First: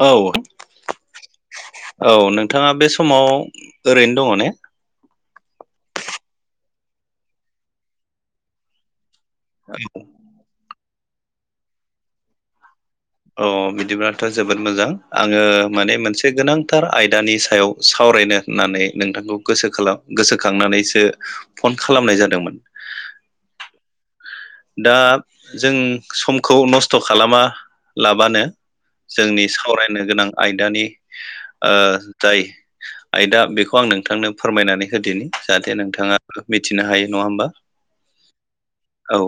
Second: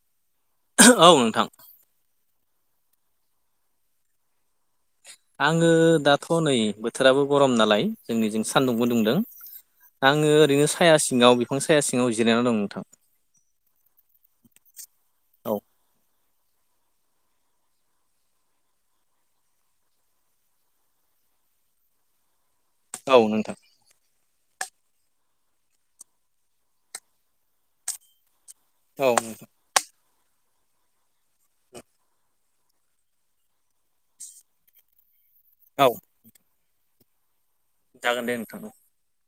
औ। औ नोंथां। औ नोंथाङा बे समाव ओरैनो दङ ने? आङो दाथ' नै बोथोराबो गरम नालाय जोंनिजों सान्दुंबो दुंदों। [unintelligible] आङो ओरैनो साया सिङाव बिफां साया सिङाव जिरायना दं नोंथां। अ बिदिब्लाथ' जोबोद मोजां आङो औ माने मोनसे गोनांथार आयदानि सायाव सावरायनो ढ होननानै नोंथांखौ गोसोखालाम गोसोखांनानैसो फन खालामनाय जादोंमोन। औ नोंथां। दा जों समखौ नस्थ' खालामा लाबानो औ जोंनि नोंथां सावरायनो गोनां आयदानि ओ जाय आयदा बेखौ आं नोंथांनो फोरमायनानै होदिनि। जाहाथे औ नोंथाङा [unintelligible] मिथिनो हायो नङा होमबा। जागोन दे नोंथां [unintelligible] औ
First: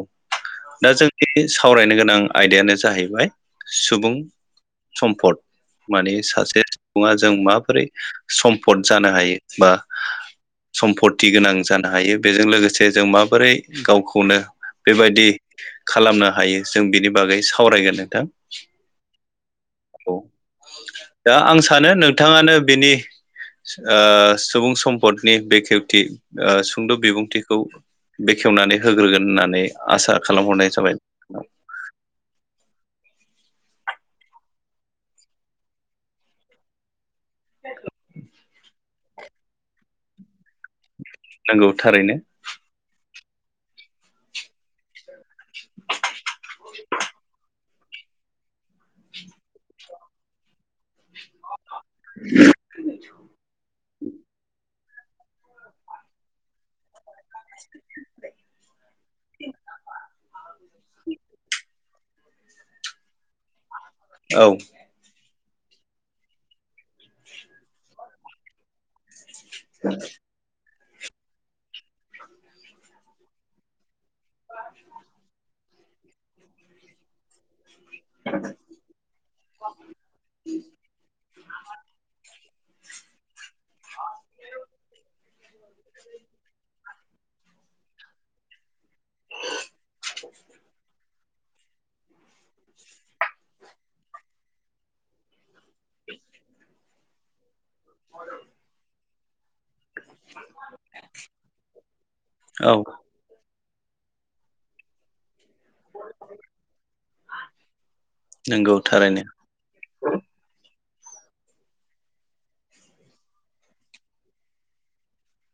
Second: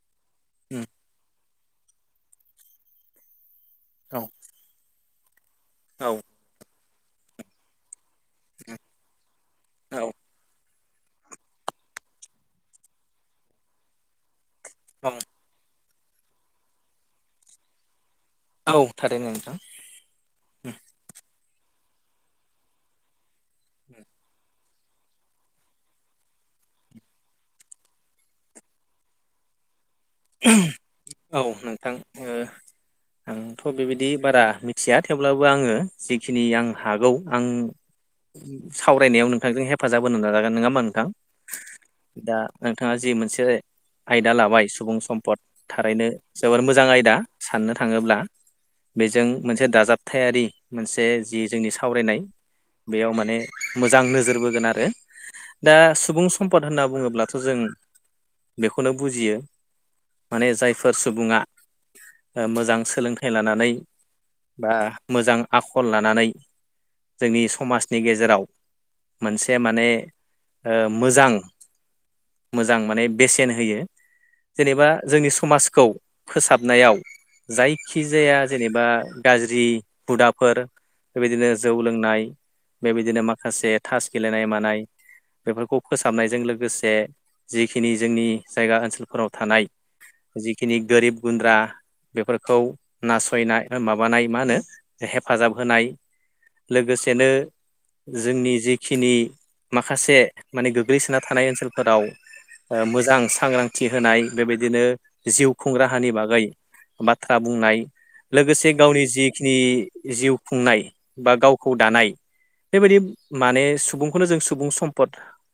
दा जोंनि सावरायनो गोनां आयदायानो जाहैबाय सुबुं सम्फद औ माने सासे सुबुङा जों माबोरै सम्पद जानो हायो बा औ सम्पति गोनां जानो हायो बेजों लोगोसे जों माबोरै गावखौनो औ बेबायदि खालामनो हायो जों बिनि बागै सावरायगोन नोंथां। औ [unintelligible] नोंथां। औ दा आं सानो नोंथाङानो बेनि ओ सुबुं सम पडनि बेखेवथि ओ सुंद' बिबुंथिखौ बेखेवनानै होग्रोगोन होनना नै आसा खालामहरनाय जाबाय। औ नोंथां ओ आंथ' बेबायदि बारा मिथिया थेवब्लाबो आङो जिखिनि आं हागौ। आं सावरायनायाव नोंथांजों हेफाजाब होनो नाजागोन नोङा होमबा नोंथां नंगौ थारैनो दा नोंथाङा जि मोनसे आयदा लाबाय सुबुं सम्पद थारैनो जोबोर मोजां आयदा साननो थाङोब्ला। बेजों मोनसे दाजाबथायारि मोनसे जि जोंनि सावरायनाय बेयाव माने मोजां नोजोर बोगोन आरो। दा सुबुं सम्पद होनना बुङोब्लाथ' जों बेखौनो बुजियो। माने जायफोर सुबुङा ओ मोजां सोलोंथाइ लानानै औ बा मोजां आखल लानानै जोंनि समाजनि गेजेराव मोनसे माने ओ मोजां मोजां माने बेसेन होयो जेनेबा जोंनि समाजखौ फोसाबनायाव जायखिजाया जेनेबा गाज्रि हुदाफोर बेबायदिनो जौ लोंनाय बेबायदिनो माखासे थास गेलेनाय मानाय बेफोरखौ फोसाबनायजों लोगोसे जिखिनि जोंनि जायगा ओनसोलफोराव थानाय जिखिनि गोरिब गुन्द्रा बेफोरखौ नासयनाय माबानाय मा होनो हेफाजाब होनाय लोगोसेनो जोंनि जिखिनि माखासे माने गोग्लैसोना थानाय ओनसोलफोराव औ ओ मोजां सांग्रांथि होनाय बेबायदिनो जिउ खुंग्राहानि बागै बाथ्रा बुंनाय लोगोसे नंगौ गावनि थारैनो जि [unintelligible] जिउ खुंनाय बा गावखौ दानाय बेबायदि माने सुबुंखौनो जों सुबुं सम्पद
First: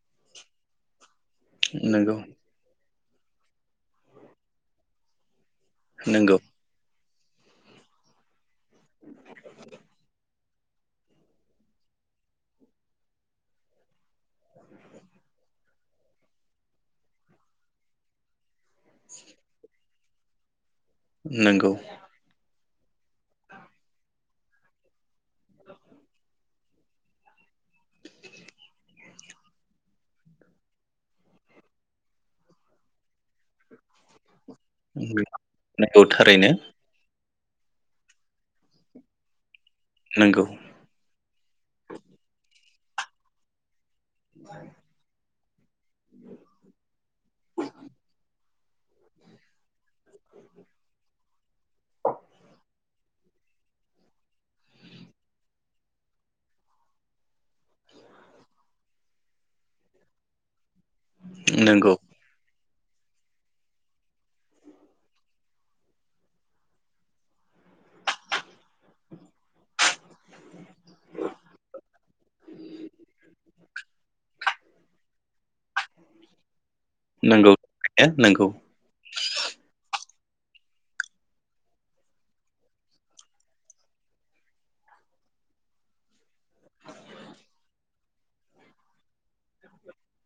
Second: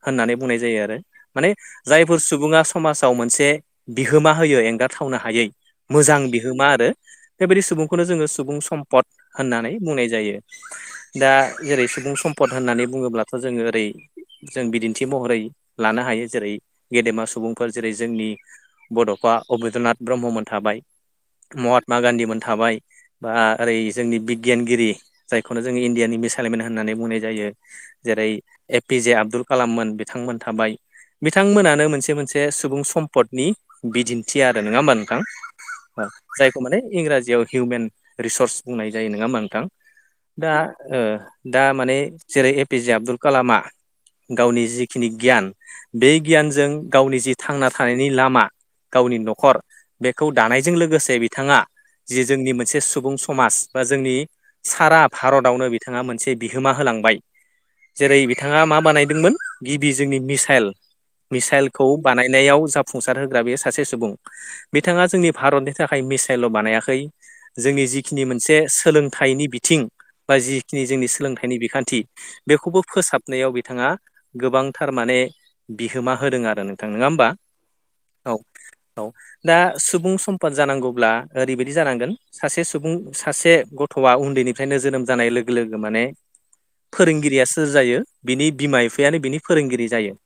होननानै बुंनाय जायो आरो। माने नंगौ जायफोर सुबुङा समाजाव मोनसे बिहोमा होयो एंगाराथावनो हायै मोजां नंगौ बिहोमा आरो बेबायदि सुबुंखौनो जोङो सुबुं सम्पद होननानै बुंनाय जायो। दा जेरै सुबुं सम्पद होननानै बुङोब्लाथ' जोङो ओरै जों बिदिन्थि महरै लानो हायो जेरै गेदेमा सुबुंफोर जेरै जोंनि बड'फा अबिन्द्रनाथ ब्रह्ममोन थाबाय नंगौ महात्मा गान्धीमोन थाबाय। बा ओरै जोंनि बिगियानगिरि जायखौनो जोङो इण्डियानि मसलम होननानै बुंनाय जायो। जेरै एपिि जे आब्दुल कालाममोन बिथांमोन थाबाय बिथांमोनानो मोनसे मोनसे सुबुं सम्पदनि बिदिन्थि [unintelligible] आरो नङा होमबा नोंथां नंगौ थारैनो जायखौ माने इंराजियाव हिउमेन रिसर्स बुंनाय जायो नङा मा नोंथां नंगौ दा। दा माने जेरै ए पि जे आबदुल कालामा गावनि जिखिनि गियान बे गियानजों गावनि जि थांना थानायनि लामा गावनि न'खर बेखौ दानायजों लोगोसे बिथाङा जि जोंनि मोनसे सुबुं समाज बा जोंनि सारा भारतावनो बिथाङा मोनसे बिहोमा होलांबाय। जेरै बिथाङा मा बानायदोंमोन गिबि जोंनि मिसाइल मिसाइलखौ नंगौ बानायनायाव जाफुंसार होग्रा बे सासे सुबुं। बिथाङा जोंनि भारतनि थाखाय मिसाइलल' बानायाखै। जोंनि जिखिनि मोनसे सोलोंथाइनि बिथिं बा जिखिनि जोंनि सोलोंथाइनि बिखान्थि बेखौबो फोसाबनायाव बिथाङा गोबांथार माने बिहोमा होदों आरो नों थां नोङा होमबा? नंगौ थारैनो औ औ दा सुबुं सम्पद जानांगौब्ला ओरैबायदि जानांगोन सासे सुबुं सासे गथ'आ उन्दैनिफ्रायनो जोनोम जानाय लोगो लोगो माने फोरोंगिरिया सोर जायो बिनि बिमा बिफायानो बिनि फोरोंगिरि जायो।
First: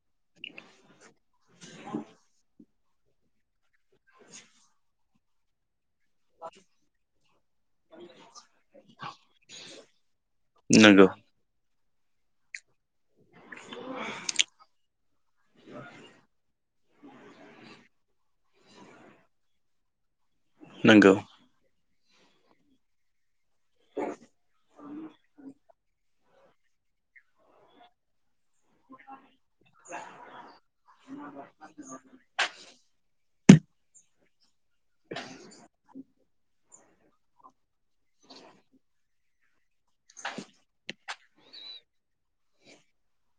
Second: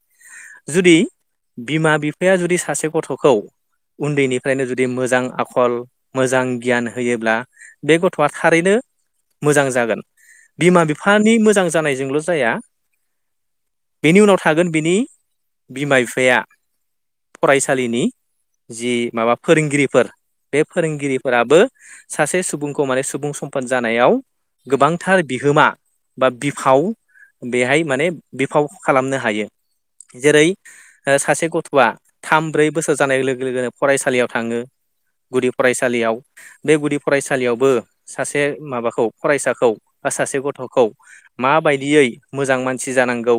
जुदि बिमा बिफाया जुदि सासे गथ'खौ उन्दैनिफ्रायनो जुदि मोजां आखल। मोजां गियान होयोब्ला बे गथ'आ थारैनो मोजां जागोन। बिमा नंगौ बिफानि मोजां जानायजोंल' जाया बेनि उनाव थागोन बिनि बिमा बिफाया। फरायसालिनि जि माबा फोरोंगिरिफोर बे नंगौ फोरोंगिरिफोराबो सासे सुबुंखौ माने सुबुं सम्पद जानायाव गोबांथार बिहोमा बा बिफाव बेहाय माने बिफाव खालामनो हायो जेरै सासे गथ'आ थाम ब्रै बोसोर जानाय लोगो लोगोनो फरायसालियाव थाङो गुदि फरायसालियाव। बे गुदि फरायसालियावबो सासे माबाखौ फरायसाखौ बा सासे गथ'खौ माबायदियै मोजां मानसि जानांगौ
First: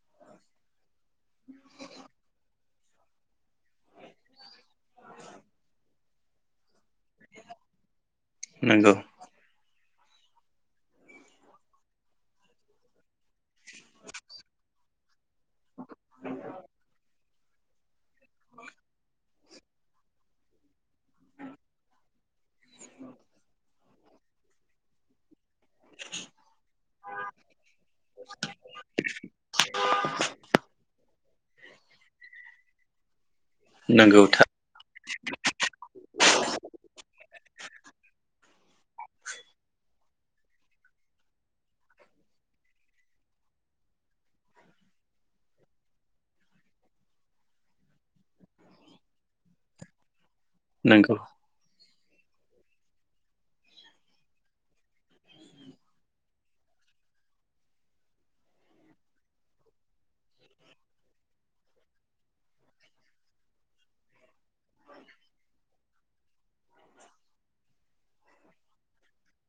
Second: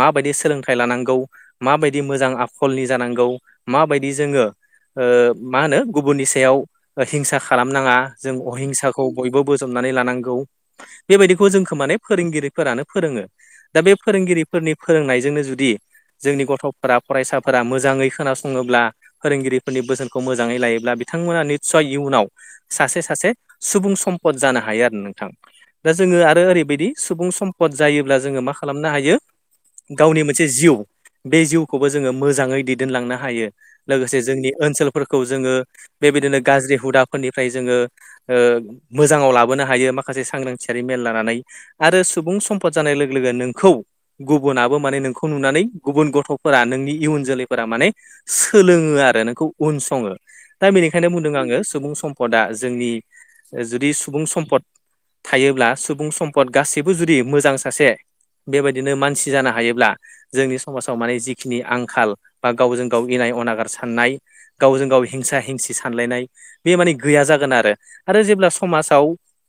माबायदि सोलोंथाइ लानांगौ। माबायदि मोजां आखलनि जानांगौ। [unintelligible] माबायदि जोङो ओ मा होनो गुबुननि सायाव हिंसा खालामनाङा जों नंगौ अहिंसाखौ बयबो बोजबनानै लानांगौ बेबायदिखौ जोंखो माने फोरोंगिरिफोरानो फोरोङो दा बे फोरोंगिरिफोरनि फोरोंनायजोंनो जुदि जोंनि गथ'फोरा फरायसाफोरा मोजाङै। खोनासङोब्ला फोरोंगिरिफोरनि बोसोनखौ मोजाङै लायोब्ला बिथांमोना निस्सय इयुनाव सासे सासे सुबुं सम्पद जानो हायो आरो नोंथां। दा जोङो आरो ओरैबायदि सुबुं सम्पद जायोब्ला जोङो मा खालामनो हायो। गावनि मोनसे जिउ बे जिउखौबो जोङो मोजाङै दैदेनलांनो हायो नंगौ लोगोसे था जोंनि ओनसोल फोरखौ जोङो बेबायदिनो गाज्रि हुदाफोरनिफ्राय जोङो ओ मोजाङाव लाबोनो हायो मा खासे सांग्रांथियारि मेल लानानै आरो सुबुं सम्पद जानाय लोगो लोगो नोंखौ गुबुनाबो माने नोंखौ नुनानै गुबुन गथ'फोरा नोंनि इयुन जोलै माने सोलोङो आरो नोंखौ उन सङो दा बेनिखायनो नंगौ बुंदों आङो सुबुं सम सम्पदा जोंनि जुदि सुबुं सम्पद थायोब्ला सुबुं सम्पद गासैबो जुदि मोजां सासे बेबायदिनो मानसि जानो हायोब्ला जोंनि समाजाव माने जिखिनि आंखाल बा गावजों गाव इनाय अनागार साननाय गावजों गाव हिंसा हिंसि सानलायनाय। बे माने गैया जागोन आरो आरो जेब्ला समाजाव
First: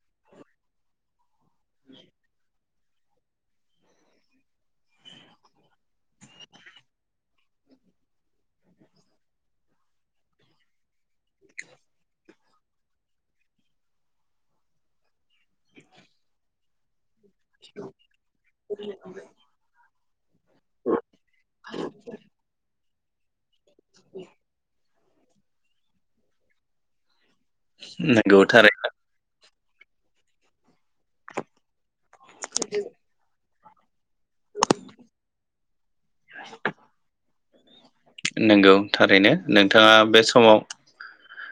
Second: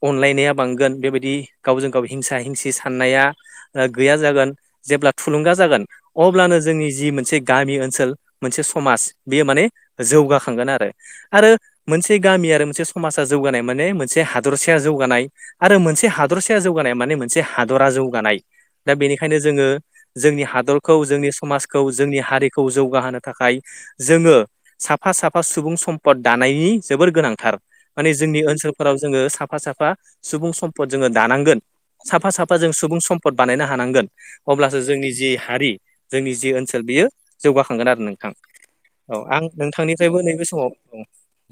अनलायनाया बांगोन बेबायदि गावजों गाव हिंसा हिंसि साननाया ओ गैया जागोन जेब्ला थुलुंगा जागोन अब्लानो जोंनि जि मोनसे गामि ओनसोल मोनसे समाज बेयो माने जौगाखांगोन आरो। आरो मोनसे गामि आरो मोनसे समाजा जौगानाय माने मोनसे हादरसाया जौगानाय। आरो मोनसे हादरसाया जौगानाया माने मोनसे हादरा जौगानाय दा बेनिखायनो जोङो जोंनि हादरखौ जोंनि समाजखौ जोंनि हारिखौ जौगाहोनो थाखाय जोङो साफ साफा साफा सुबुं सम्पद दानायनि जोबोर गोनांथार माने जोंनि नंगौ थारैनो ओनसोलफोराव जोङो साफा साफा सुबुं सम्पद जोङो दानांगोन साफा साफा जों सुबुं सम भट बानायनो हानांगोन अब्लासो जोंनि जि हारि जोंनि जि ओनसोल बियो जौगाखांगोन आरो नोंथां नंगौ औ थारैनो आं नोंथाङा नोंथांनिफ्रायबो बे नैबे समाव औ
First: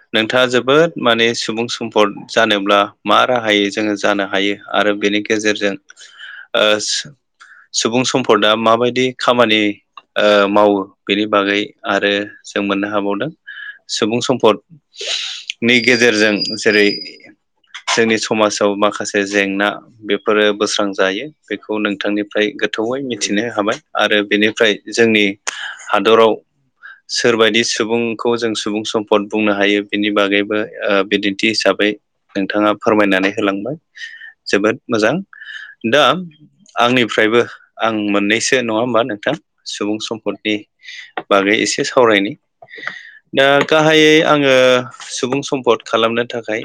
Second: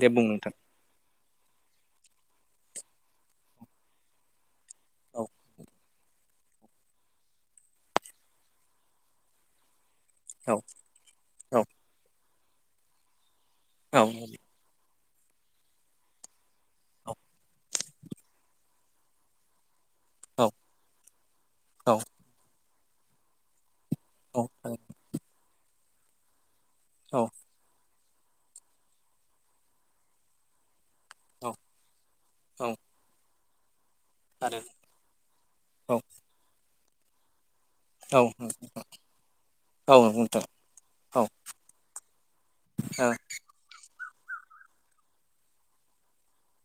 दे बुं नोंथाङा नोंथां जोबोद माने सुबुं सम्फद जानोब्ला मा राहायै जोङो जानो हायो आरो बेनि औ गेजेरजों ओ सुबुं सम्पदआ माबायदि खामानि ओ औ मावो बेनि बागै औ आरो जों मोननो हाबावदों औ सुबुं सम्पदनि गेजेरजों जेरै जोंनि समाजाव माखासे जेंना बे फोरो बोस्रांजायो बेखौ औ नोंथांनिफ्राय गोथौयै मिथिनो हाबाय। आरो औ औ बेनिफ्राय जोंनि हादराव औ सोरबायदि सुबुं खौ जों सुबुं सम्पद बुंनो हायो बेनि बागैबो ओ बिदिन्थि औ हिसाबै नोंथाङा औ फोरमायनानै होलांबाय आरो जोबोद मोजां औ दा आंनिफ्रायबो आं औ मोननैसो नङा होमबा नोंथां औ सुबुं नंगौ नोंथां सम्पदनि औ बागै एसे सावरायनि। औ दा गाहायै आङो सुबुं सम्पद खालामनो थाखाय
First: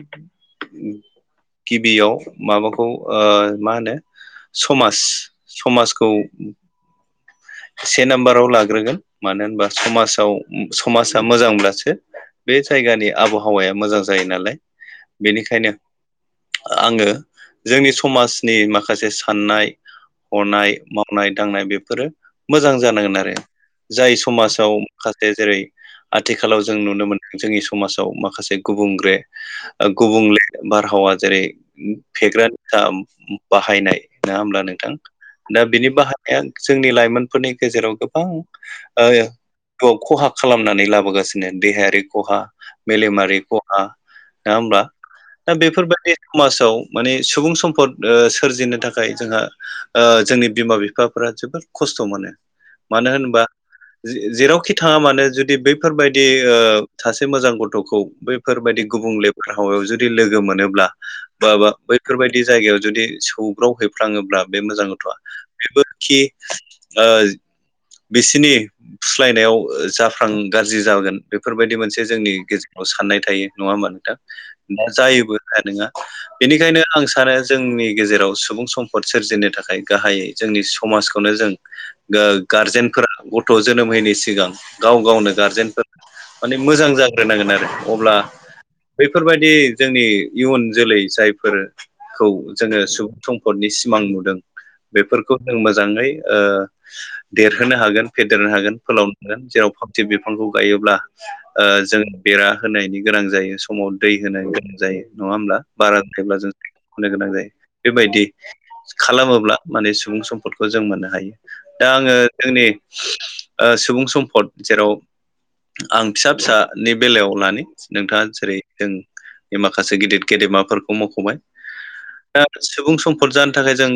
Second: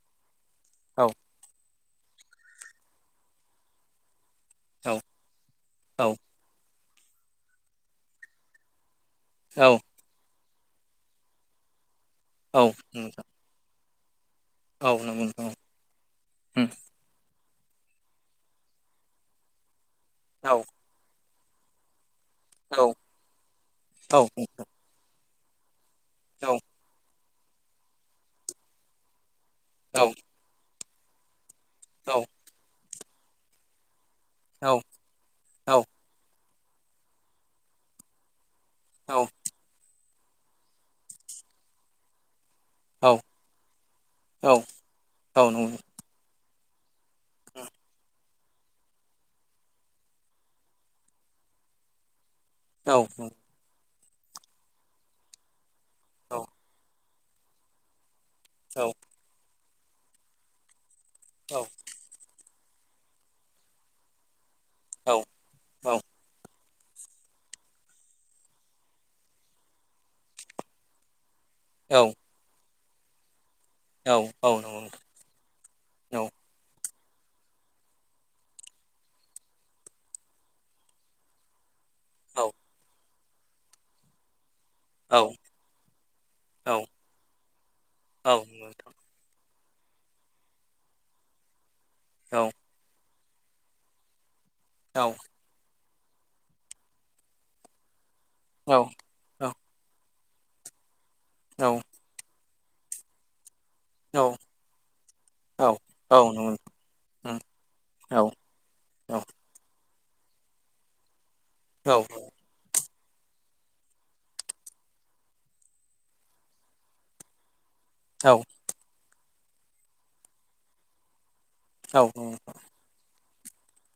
गिबियाव माबाखौ ओ मा होनो औ समाज समाजखौ औ से नाम्बाराव लाग्रोगोन मानो होनबा औ समाजाव समाजा मोजांब्लासो बे औ जायगानि नोंथां आबहावाया मोजां जायो नालाय। औ नंगौ नोंथां बेनिखायनो आङो जोंनि समाजनि माखासे साननाय औ हनाय मावनाय दांनाय बेफोरो मोजां औ जानांगोन आरो औ जाय नोंथां समाजाव माखासे जेरै आथिखालाव जों नुनो मोनदों जोंनि समाजाव माखासे गुबुंल्रे ओ औ गुबुंले बारहावा जेरै फेग्रानिखा बाहायनाय नङा होमब्ला औ नंगौ औ नंगौ औ नंगौ औ नंगौ औ नोंथां दा बिनि बाहानाया जोंनि लाइमोनफोरनि गेजेराव गोबां जिउ खहा खालामनानै लाबोगासिनो देहायारि खहा मेलेमारि खहा नङा होमब्ला दा बेफोरबायदि समाजाव माने सुबुं सम्फद सोरजिनो थाखाय जोंहा ओ जोंनि बिमा बिफाफोरा जोबोद खस्थ' मोनो मानो होनबा जेरावखि थाङा मानो जुदि बे बेफोरबायदि ओ सासे मोजां गथ'खौ बैफोरबायदि गुबुंले बारहावायाव जुदि लोगो मोनोब्ला बा बा बैफोरबाय दि जायगायाव जुदि सौग्राव हैफ्लाङोब्ला बे मोजां गथ'वा बेबोखि ओ बिसिनि फुस्लायनायाव जाफ्लां गाज्रि जागोन। बेफोरबायदि मोनसे जोंनि गेजेराव साननाय थायो नङा होमबा नोंथां दा जायोबो जाया नङा। बेनिखायनो आं सानो जोंनि गेजेराव सुबुं सम्पद सोरजिनो थाखाय गाहायै जोंनि समाज खौनो जों गारजेनफोरा गथ' जोनोम होयिनि सिगां गाव गावनो गार्जेनफोर माने मोजां जाग्रोनांगोन आरो अब्ला बैफोरबायदि जोंनि इयुन जोलै जायफोर खौ जोङो सुबुं सम्पदनि सिमां नुदों बेफोरखौ जों मो मोजाङै ओ देरहोनो हागोन फेदेरनो हागोन फोलाव जेराव फावथि बिफांखौ गायोब्ला जोङो बेरा होनायनि गोनां जायो समाव दै होनो गोनां जायो नङा होमब्ला बारा जायोब्ला जों दै होनो गोनां जायो बेबायदि खालामोब्ला माने सुबुं सम्पदखौ जों मोननो हायो दा आङो जोंनि सुबुं सम्फद जेराव आं फिसा फिसानि बेलायाव लानो नोंथाङा जेरै जों माखासे गिदिर गेदेमाफोरखौ मख'बाय औ दा सुबुं सम्फद जानो थाखाय जों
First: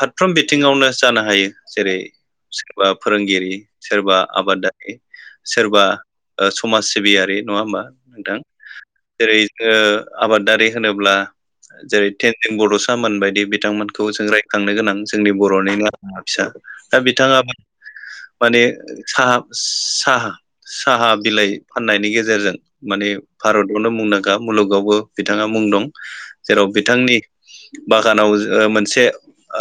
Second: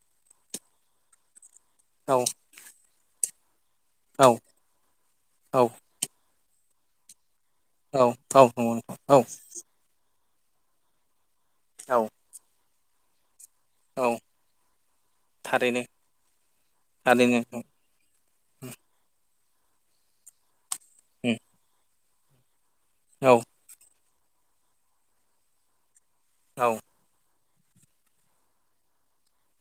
फारफ्रोम बिथिङावनो जानो हायो। जेरै औ सोरबा फोरोंगिरि सोरबा औ आबादारि औ सोरबा ओ समाज सिबियारि नङा होमबा औ नोंथां औ नंगौ नोंथां जेरै जोंङो आबादारि होनोब्ला औ जेरै टेनदेन बड'सान मोन बायदि बिदि औ बिथांमोनखौ जों रायखांनो गोनां जोंनि थारैनो बर'निनो आगोमा फिसा दा थारैनो बिथाङा नोंथां माने साहा साहा साहा उम बिलाइ फाननायनि गेजेरजों माने औ भारतावनो मुंदां का मुलुगावबो बिथाङा मुं दं जेराव औ बिथांनि बागानाव ओ मोनसे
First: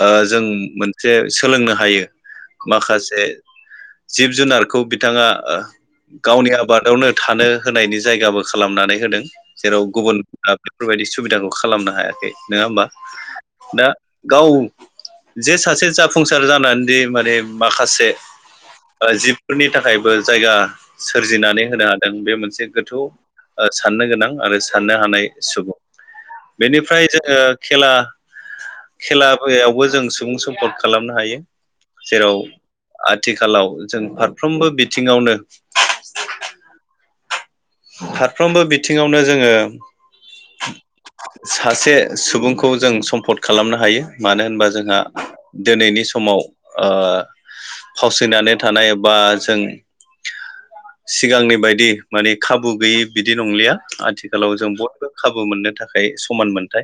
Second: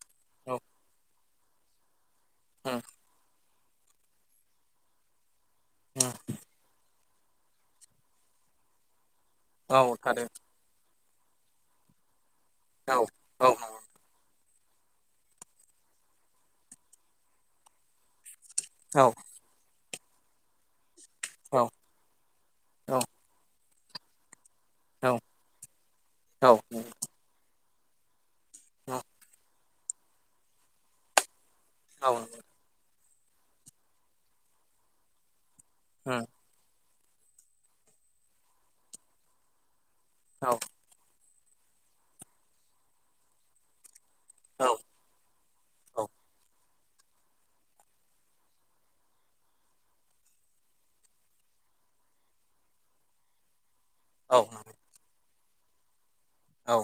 ओ जों औ मोनसे सोलोंनो हायो। उम माखासे जिब जुनारखौ बिथाङा उम गावनि आबादावनो थानो होनायनि जायगाबो खालामनानै होदों औ जेराव गुबुन थारै बेफोरबायदि सुबिदाखौ खालामनो हायाखै नङा होमबा औ औ दा गाव जे सासे जाफुंसार जानानैदि माने माखासे औ ओ जिफोरनि थाखायबो जायगा सोरजिनानै होनो हादों बे मोनसे औ गोथौ साननो गोनां आरो साननो औ हानाय सुबुं औ उम औ बेनिफ्राय जोंङो खेला खेलाायावबो जों सुबुं सम्पद खालामनो हायो औ जेराव आथिखालाव जों फारफ्रोमबो बिथिङावनो [unintelligible] फारफ्रोमबो बिथिङावनो जोङो औ सासे सुबुंखौ जों सम्पद खालामनो हायो। मानो होनबा जोंहा दिनैनि समाव फावसियनानै थानाय बा जों सिगांनि बायदि माने खाबु गैयि बिदि नंलिया आथिखालाव जों बयबो खाबु मोननो थाखाय समान मोनथाय।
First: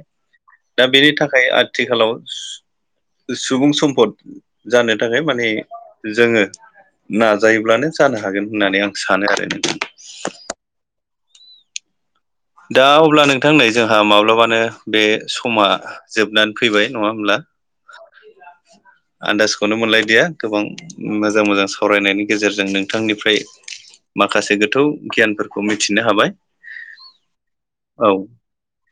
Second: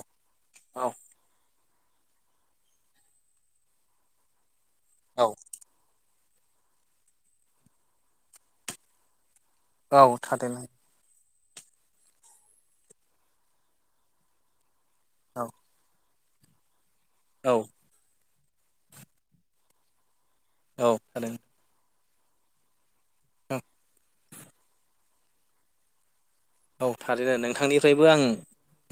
दा बेनि थाखाय आथिखालाव सुबुं सम्पद जानो थाखाय माने जोंङो नाजायोब्लानो जानो हागोन होननानै आं सानो नों औ थखरैनो दा अब्ला नोंथांनै जोंहा माब्लाबानो बे औ समा जोबनानै फैबाय नङा होमब्ला औ आन्दाजखौनो मोनलायदिया गोबां थारैनो मोजां मोजां सावरायनायनि गेजेरजों नोंथांनिफ्राय माखासे गोथौ गियानफोरखौ मिथिनो हाबाय। औ थारैनो नोंथांनिफ्रायबो औ आं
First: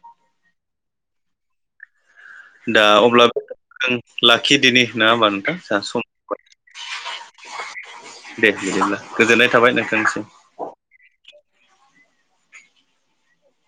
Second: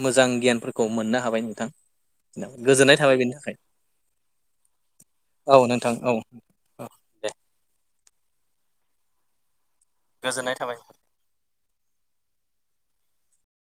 मोजां गियानफोरखौ मोननो हाबाय नोंथां। दा गोजोननाय थाबाय अब्ला बेनि बे थाखाय जों लाखि दिनि ना होमबा औ नोंथां ज सम औ औ दे दे बिदि होनब्ला गोजोननाय थाबाय नों गोजोननाय थाबाय।